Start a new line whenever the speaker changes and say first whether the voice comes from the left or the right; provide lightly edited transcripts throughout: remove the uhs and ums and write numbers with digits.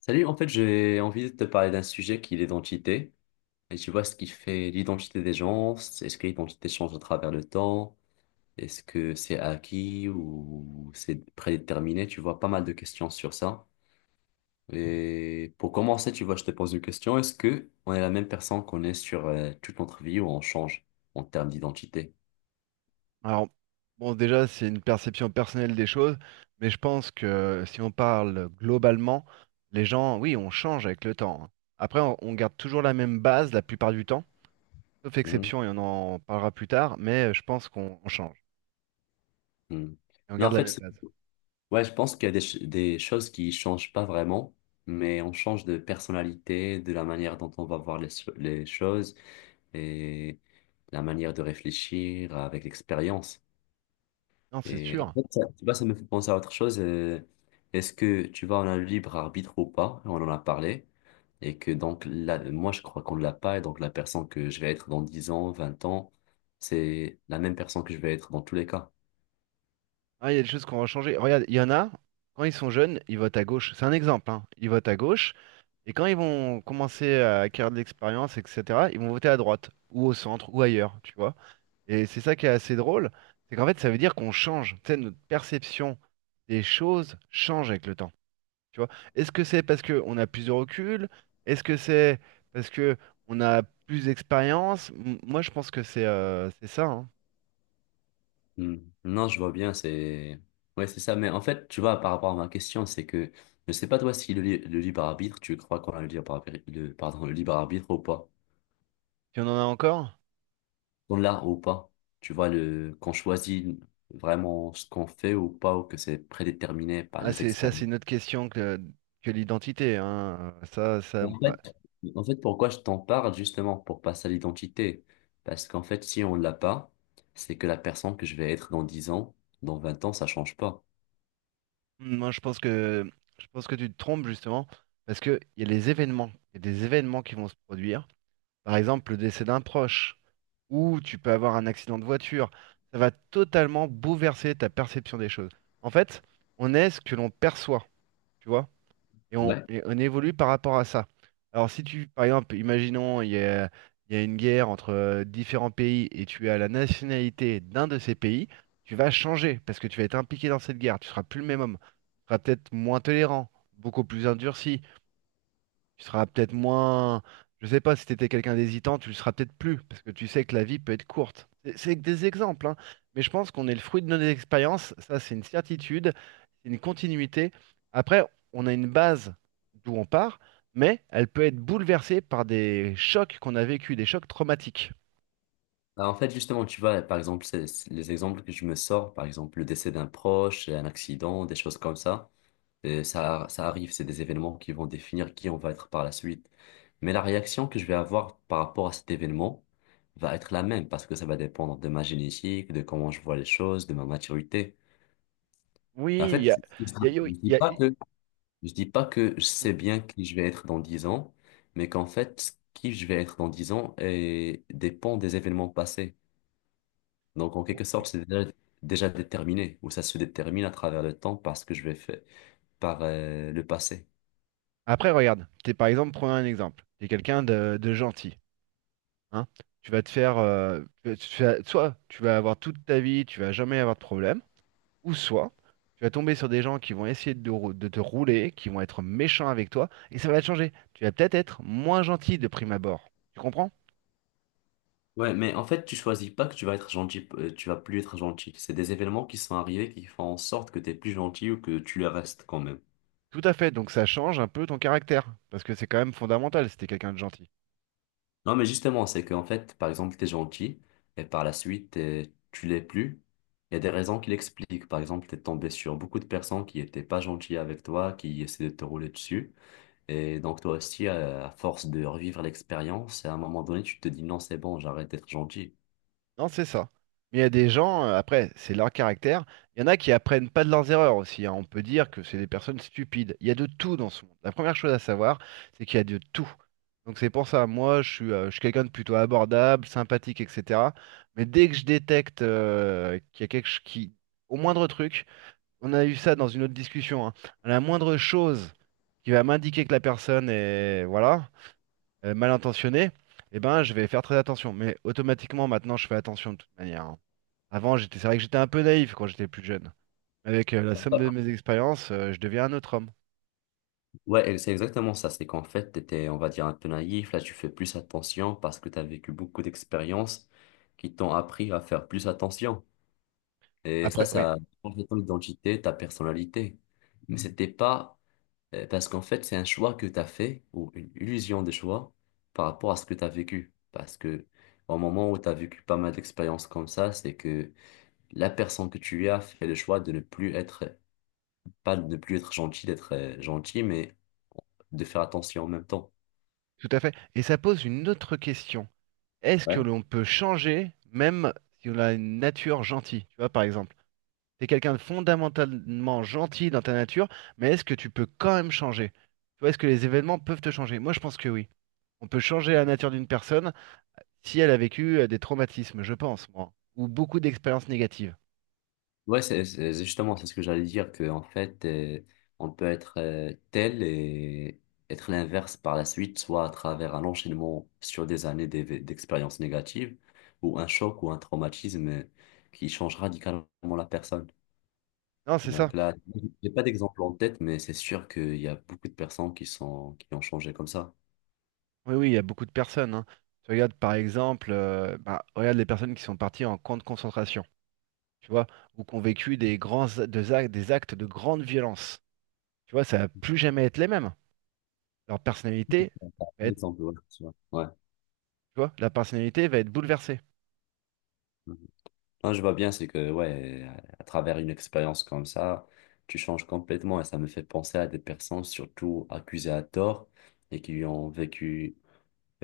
left: Salut, en fait, j'ai envie de te parler d'un sujet qui est l'identité. Et tu vois ce qui fait l'identité des gens. Est-ce que l'identité change à travers le temps? Est-ce que c'est acquis ou c'est prédéterminé? Tu vois pas mal de questions sur ça. Et pour commencer, tu vois, je te pose une question. Est-ce que on est la même personne qu'on est sur toute notre vie ou on change en termes d'identité?
right: Alors, bon, déjà, c'est une perception personnelle des choses, mais je pense que si on parle globalement, les gens, oui, on change avec le temps, hein. Après, on garde toujours la même base la plupart du temps, sauf
left: Mhm.
right: exception, et on en parlera plus tard, mais je pense qu'on on change
left: Mhm.
right: et on
left: Non,
right: garde
left: en
right: la même
left: fait,
right: base.
left: ouais, je pense qu'il y a des choses qui changent pas vraiment, mais on change de personnalité, de la manière dont on va voir les choses et la manière de réfléchir avec l'expérience.
right: Non, c'est
left: Et en
right: sûr.
left: fait, ça, tu vois, ça me fait penser à autre chose. Est-ce que tu vois, on a le libre arbitre ou pas? On en a parlé. Et que donc, là, moi, je crois qu'on ne l'a pas. Et donc, la personne que je vais être dans 10 ans, 20 ans, c'est la même personne que je vais être dans tous les cas.
right: Ah, il y a des choses qu'on va changer. Regarde, il y en a, quand ils sont jeunes, ils votent à gauche. C'est un exemple, hein. Ils votent à gauche, et quand ils vont commencer à acquérir de l'expérience, etc., ils vont voter à droite, ou au centre, ou ailleurs, tu vois. Et c'est ça qui est assez drôle, c'est qu'en fait, ça veut dire qu'on change. Tu sais, notre perception des choses change avec le temps. Tu vois? Est-ce que c'est parce qu'on a plus de recul? Est-ce que c'est parce que on a plus d'expérience? Moi, je pense que c'est ça, hein.
left: Hmm. Non, je vois bien, c'est... Ouais, c'est ça. Mais en fait, tu vois, par rapport à ma question, c'est que je sais pas toi si le libre arbitre, tu crois qu'on a le libre arbitre, le, pardon, le libre arbitre ou pas.
right: Si on en a encore?
left: On l'a ou pas. Tu vois, le, qu'on choisit vraiment ce qu'on fait ou pas, ou que c'est prédéterminé par
right: Ah,
left: les
right: c'est ça,
left: experts.
right: c'est une autre question que l'identité, hein. Ça, ça,
left: En
right: bah,
left: fait, en fait, pourquoi je t'en parle, justement, pour passer à l'identité. Parce qu'en fait, si on l'a pas, c'est que la personne que je vais être dans 10 ans, dans 20 ans, ça change pas.
right: moi, je pense que tu te trompes justement parce que il y a les événements, il y a des événements qui vont se produire. Par exemple, le décès d'un proche, ou tu peux avoir un accident de voiture. Ça va totalement bouleverser ta perception des choses. En fait, on est ce que l'on perçoit, tu vois, et on,
left: Ouais.
right: et on évolue par rapport à ça. Alors si tu, par exemple, imaginons, il y a une guerre entre différents pays et tu as la nationalité d'un de ces pays, tu vas changer parce que tu vas être impliqué dans cette guerre, tu seras plus le même homme, tu seras peut-être moins tolérant, beaucoup plus endurci, tu seras peut-être moins. Je sais pas si tu étais quelqu'un d'hésitant, tu le seras peut-être plus, parce que tu sais que la vie peut être courte. C'est que des exemples, hein. Mais je pense qu'on est le fruit de nos expériences, ça c'est une certitude, c'est une continuité. Après, on a une base d'où on part, mais elle peut être bouleversée par des chocs qu'on a vécu, des chocs traumatiques.
left: Bah, en fait, justement, tu vois, par exemple, c'est les exemples que je me sors, par exemple, le décès d'un proche, un accident, des choses comme ça, et ça, ça arrive, c'est des événements qui vont définir qui on va être par la suite. Mais la réaction que je vais avoir par rapport à cet événement va être la même, parce que ça va dépendre de ma génétique, de comment je vois les choses, de ma maturité. Et en
right: Oui, il
left: fait,
right: y a,
left: c'est ça.
right: il y a- il
left: je ne dis
right: y a-
left: pas
right: il y
left: que, je dis pas que je
right: a-
left: sais bien qui je vais être dans 10 ans, mais qu'en fait, qui je vais être dans 10 ans dépend des événements passés. Donc, en
right: Oh,
left: quelque sorte,
right: oui.
left: déjà déterminé, ou ça se détermine à travers le temps parce que je vais faire par le passé.
right: Après, regarde, t'es par exemple, prenons un exemple, t'es quelqu'un de gentil, hein. Tu vas te faire, soit tu vas avoir toute ta vie, tu vas jamais avoir de problème, ou soit tu vas tomber sur des gens qui vont essayer de te rouler, qui vont être méchants avec toi, et ça va te changer. Tu vas peut-être être moins gentil de prime abord. Tu comprends?
left: Ouais, mais en fait, tu choisis pas que tu vas être gentil, tu vas plus être gentil. C'est des événements qui sont arrivés qui font en sorte que tu es plus gentil ou que tu le restes quand même.
right: Tout à fait. Donc ça change un peu ton caractère, parce que c'est quand même fondamental si t'es quelqu'un de gentil.
left: Non, mais justement, c'est qu'en fait, par exemple, tu es gentil et par la suite, tu l'es plus. Il y a des raisons qui l'expliquent. Par exemple, tu es tombé sur beaucoup de personnes qui n'étaient pas gentilles avec toi, qui essaient de te rouler dessus. Et donc toi aussi, à force de revivre l'expérience, à un moment donné, tu te dis non, c'est bon, j'arrête d'être gentil.
right: Non, c'est ça. Mais il y a des gens, après, c'est leur caractère. Il y en a qui apprennent pas de leurs erreurs aussi, hein. On peut dire que c'est des personnes stupides. Il y a de tout dans ce monde. La première chose à savoir, c'est qu'il y a de tout. Donc c'est pour ça, moi, je suis quelqu'un de plutôt abordable, sympathique, etc. Mais dès que je détecte qu'il y a quelque chose qui, au moindre truc, on a eu ça dans une autre discussion, hein, à la moindre chose qui va m'indiquer que la personne est, voilà, mal intentionné, eh ben, je vais faire très attention. Mais automatiquement, maintenant, je fais attention de toute manière, hein. Avant, j'étais, c'est vrai que j'étais un peu naïf quand j'étais plus jeune. Avec la somme de mes expériences, je deviens un autre homme.
left: Ouais, et c'est exactement ça. C'est qu'en fait, tu étais, on va dire, un peu naïf. Là, tu fais plus attention parce que tu as vécu beaucoup d'expériences qui t'ont appris à faire plus attention. Et ça,
right: Après, oui,
left: ça change ton identité, ta personnalité. Mais c'était pas parce qu'en fait, c'est un choix que tu as fait ou une illusion de choix par rapport à ce que tu as vécu. Parce que au moment où tu as vécu pas mal d'expériences comme ça, c'est que la personne que tu as fait le choix de ne plus être, pas de ne plus être gentil, d'être gentil, mais de faire attention en même temps.
right: tout à fait. Et ça pose une autre question. Est-ce que
left: Ouais.
right: l'on peut changer même si on a une nature gentille? Tu vois, par exemple, tu es quelqu'un de fondamentalement gentil dans ta nature, mais est-ce que tu peux quand même changer? Tu vois, est-ce que les événements peuvent te changer? Moi, je pense que oui. On peut changer la nature d'une personne si elle a vécu des traumatismes, je pense, moi, ou beaucoup d'expériences négatives.
left: Ouais, c'est justement c'est ce que j'allais dire, que en fait, on peut être tel et être l'inverse par la suite, soit à travers un enchaînement sur des années d'expériences négatives, ou un choc ou un traumatisme qui change radicalement la personne.
right: Non, c'est ça.
left: Donc là, j'ai pas d'exemple en tête, mais c'est sûr qu'il y a beaucoup de personnes qui sont, qui ont changé comme ça.
right: Oui, oui, il y a beaucoup de personnes, hein. Tu regardes par exemple, regarde les personnes qui sont parties en camp de concentration, tu vois, ou qui ont vécu des actes de grande violence. Tu vois, ça va plus jamais être les mêmes. Leur personnalité va
left: Par
right: être,
left: exemple, ouais, tu vois. Ouais.
right: tu vois, la personnalité va être bouleversée.
left: Mhm. Non, je vois bien, c'est que, ouais, à travers une expérience comme ça, tu changes complètement et ça me fait penser à des personnes, surtout accusées à tort et qui ont vécu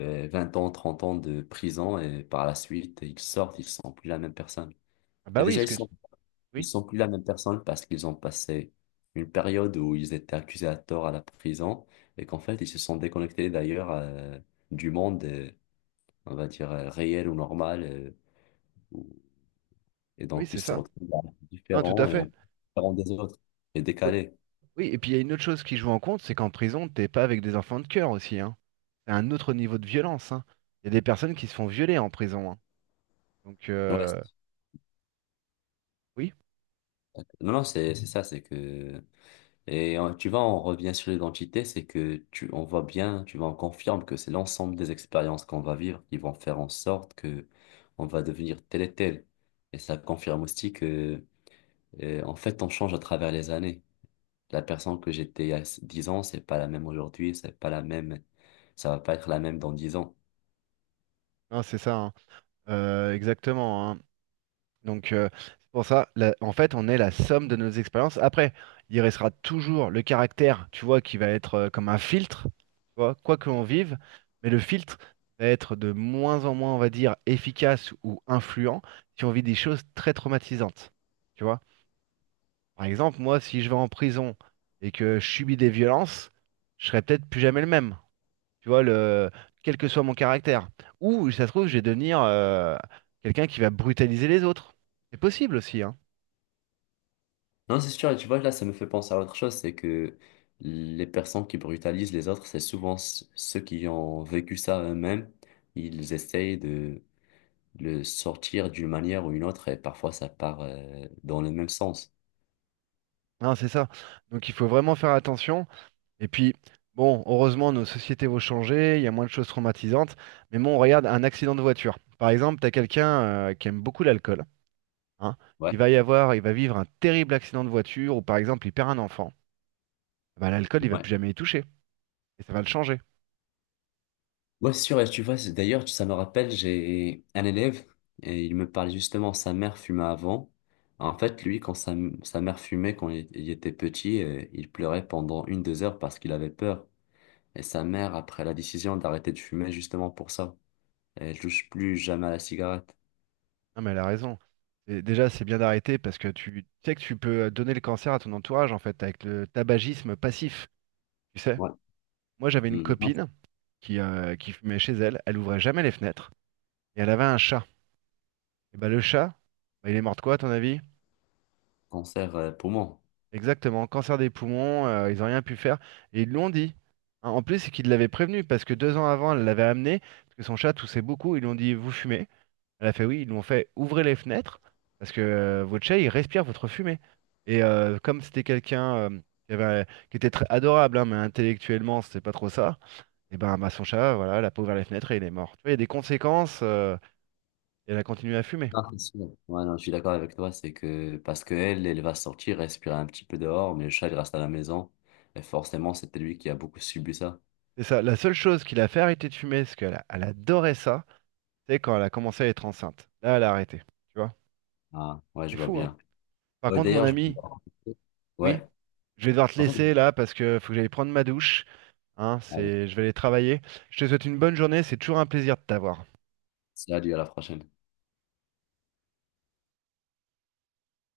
left: 20 ans, 30 ans de prison et par la suite, ils sortent, ils sont plus la même personne.
right: Ah
left: Et
right: bah oui,
left: déjà,
right: ce que, tu-
left: ils
right: oui,
left: sont plus la même personne parce qu'ils ont passé une période où ils étaient accusés à tort à la prison et qu'en fait, ils se sont déconnectés d'ailleurs du monde, on va dire, réel ou normal. euh, Et
right: oui,
left: donc, ils
right: c'est
left: se
right: ça.
left: retrouvent là,
right: Non, tout à
left: différents et
right: fait.
left: en- différents des autres et
right: Oui,
left: décalés.
right: oui, et puis il y a une autre chose qui joue en compte, c'est qu'en prison, t'es pas avec des enfants de cœur aussi, hein. C'est un autre niveau de violence, hein. Il y a des personnes qui se font violer en prison, hein. Donc,
left: Ouais, c'est-
right: oui,
left: Non, non, c'est ça, c'est que... Et tu vois, on revient sur l'identité, c'est que tu, on voit bien, tu vois, on confirme que c'est l'ensemble des expériences qu'on va vivre qui vont faire en sorte que on va devenir tel et tel. Et ça confirme aussi que, en fait, on change à travers les années. La personne que j'étais il y a 10 ans, c'est pas la même aujourd'hui, c'est pas la même, ça va pas être la même dans 10 ans.
right: non, c'est ça, hein. Exactement, hein. Donc, c'est pour ça, en fait, on est la somme de nos expériences. Après, il restera toujours le caractère, tu vois, qui va être comme un filtre, tu vois, quoi que l'on vive, mais le filtre va être de moins en moins, on va dire, efficace ou influent si on vit des choses très traumatisantes. Tu vois. Par exemple, moi, si je vais en prison et que je subis des violences, je serai peut-être plus jamais le même. Tu vois, le… quel que soit mon caractère. Ou, ça se trouve, je vais devenir quelqu'un qui va brutaliser les autres. C'est possible aussi, hein.
left: Non, c'est sûr, et tu vois, là, ça me fait penser à autre chose, c'est que les personnes qui brutalisent les autres, c'est souvent ceux qui ont vécu ça eux-mêmes. Ils essayent de le sortir d'une manière ou une autre, et parfois ça part dans le même sens.
right: Hein, c'est ça. Donc, il faut vraiment faire attention. Et puis, bon, heureusement, nos sociétés vont changer, il y a moins de choses traumatisantes. Mais bon, regarde, un accident de voiture. Par exemple, tu as quelqu'un qui aime beaucoup l'alcool, hein.
left: Ouais,
right: Il va vivre un terrible accident de voiture, ou par exemple, il perd un enfant. Bah, l'alcool, il va
left: ouais.
right: plus jamais y toucher. Et ça va le changer.
left: Ouais, c'est sûr, et tu vois, d'ailleurs, ça me rappelle, j'ai un élève, et il me parlait justement, sa mère fumait avant. En fait, lui, sa mère fumait, quand il était petit, il pleurait pendant 1, 2 heures parce qu'il avait peur. Et sa mère a pris la décision d'arrêter de fumer justement pour ça. Elle touche plus jamais à la cigarette.
right: Non, mais elle a raison. Et déjà, c'est bien d'arrêter parce que tu sais que tu peux donner le cancer à ton entourage, en fait, avec le tabagisme passif, tu sais.
left: Ouais.
right: Moi, j'avais une
left: Mm, non, c'est
right: copine qui fumait chez elle, elle ouvrait jamais les fenêtres, et elle avait un chat. Et bah, le chat, bah, il est mort de quoi, à ton avis?
left: un cancer poumon.
right: Exactement, cancer des poumons, ils n'ont rien pu faire. Et ils l'ont dit. Hein, en plus, c'est qu'ils l'avaient prévenu parce que deux ans avant, elle l'avait amené, parce que son chat toussait beaucoup, ils lui ont dit, vous fumez. Elle a fait oui, ils nous ont fait ouvrez les fenêtres parce que votre chat il respire votre fumée. Et comme c'était quelqu'un qui était très adorable, hein, mais intellectuellement c'était pas trop ça, et son chat, voilà, elle a pas ouvert les fenêtres et il est mort. Tu vois, il y a des conséquences et elle a continué à fumer.
left: Non, c'est sûr. Ouais, non, je suis d'accord avec toi, c'est que parce que elle, elle va sortir, respirer un petit peu dehors, mais le chat il reste à la maison. Et forcément, c'était lui qui a beaucoup subi ça.
right: C'est ça. La seule chose qui l'a fait arrêter de fumer, parce qu'elle adorait ça, c'est quand elle a commencé à être enceinte. Là, elle a arrêté. Tu vois,
left: Ah, ouais,
right: c'est
left: je vois
right: fou, hein.
left: bien.
right: Par
left: Ouais,
right: contre, mon
left: d'ailleurs, je...
right: ami, oui,
left: Ouais.
right: je vais devoir te
left: En fait,
right: laisser là parce que faut que j'aille prendre ma douche. Hein,
left: allez,
right: c'est… Je vais aller travailler. Je te souhaite une bonne journée, c'est toujours un plaisir de t'avoir.
left: salut, à la prochaine.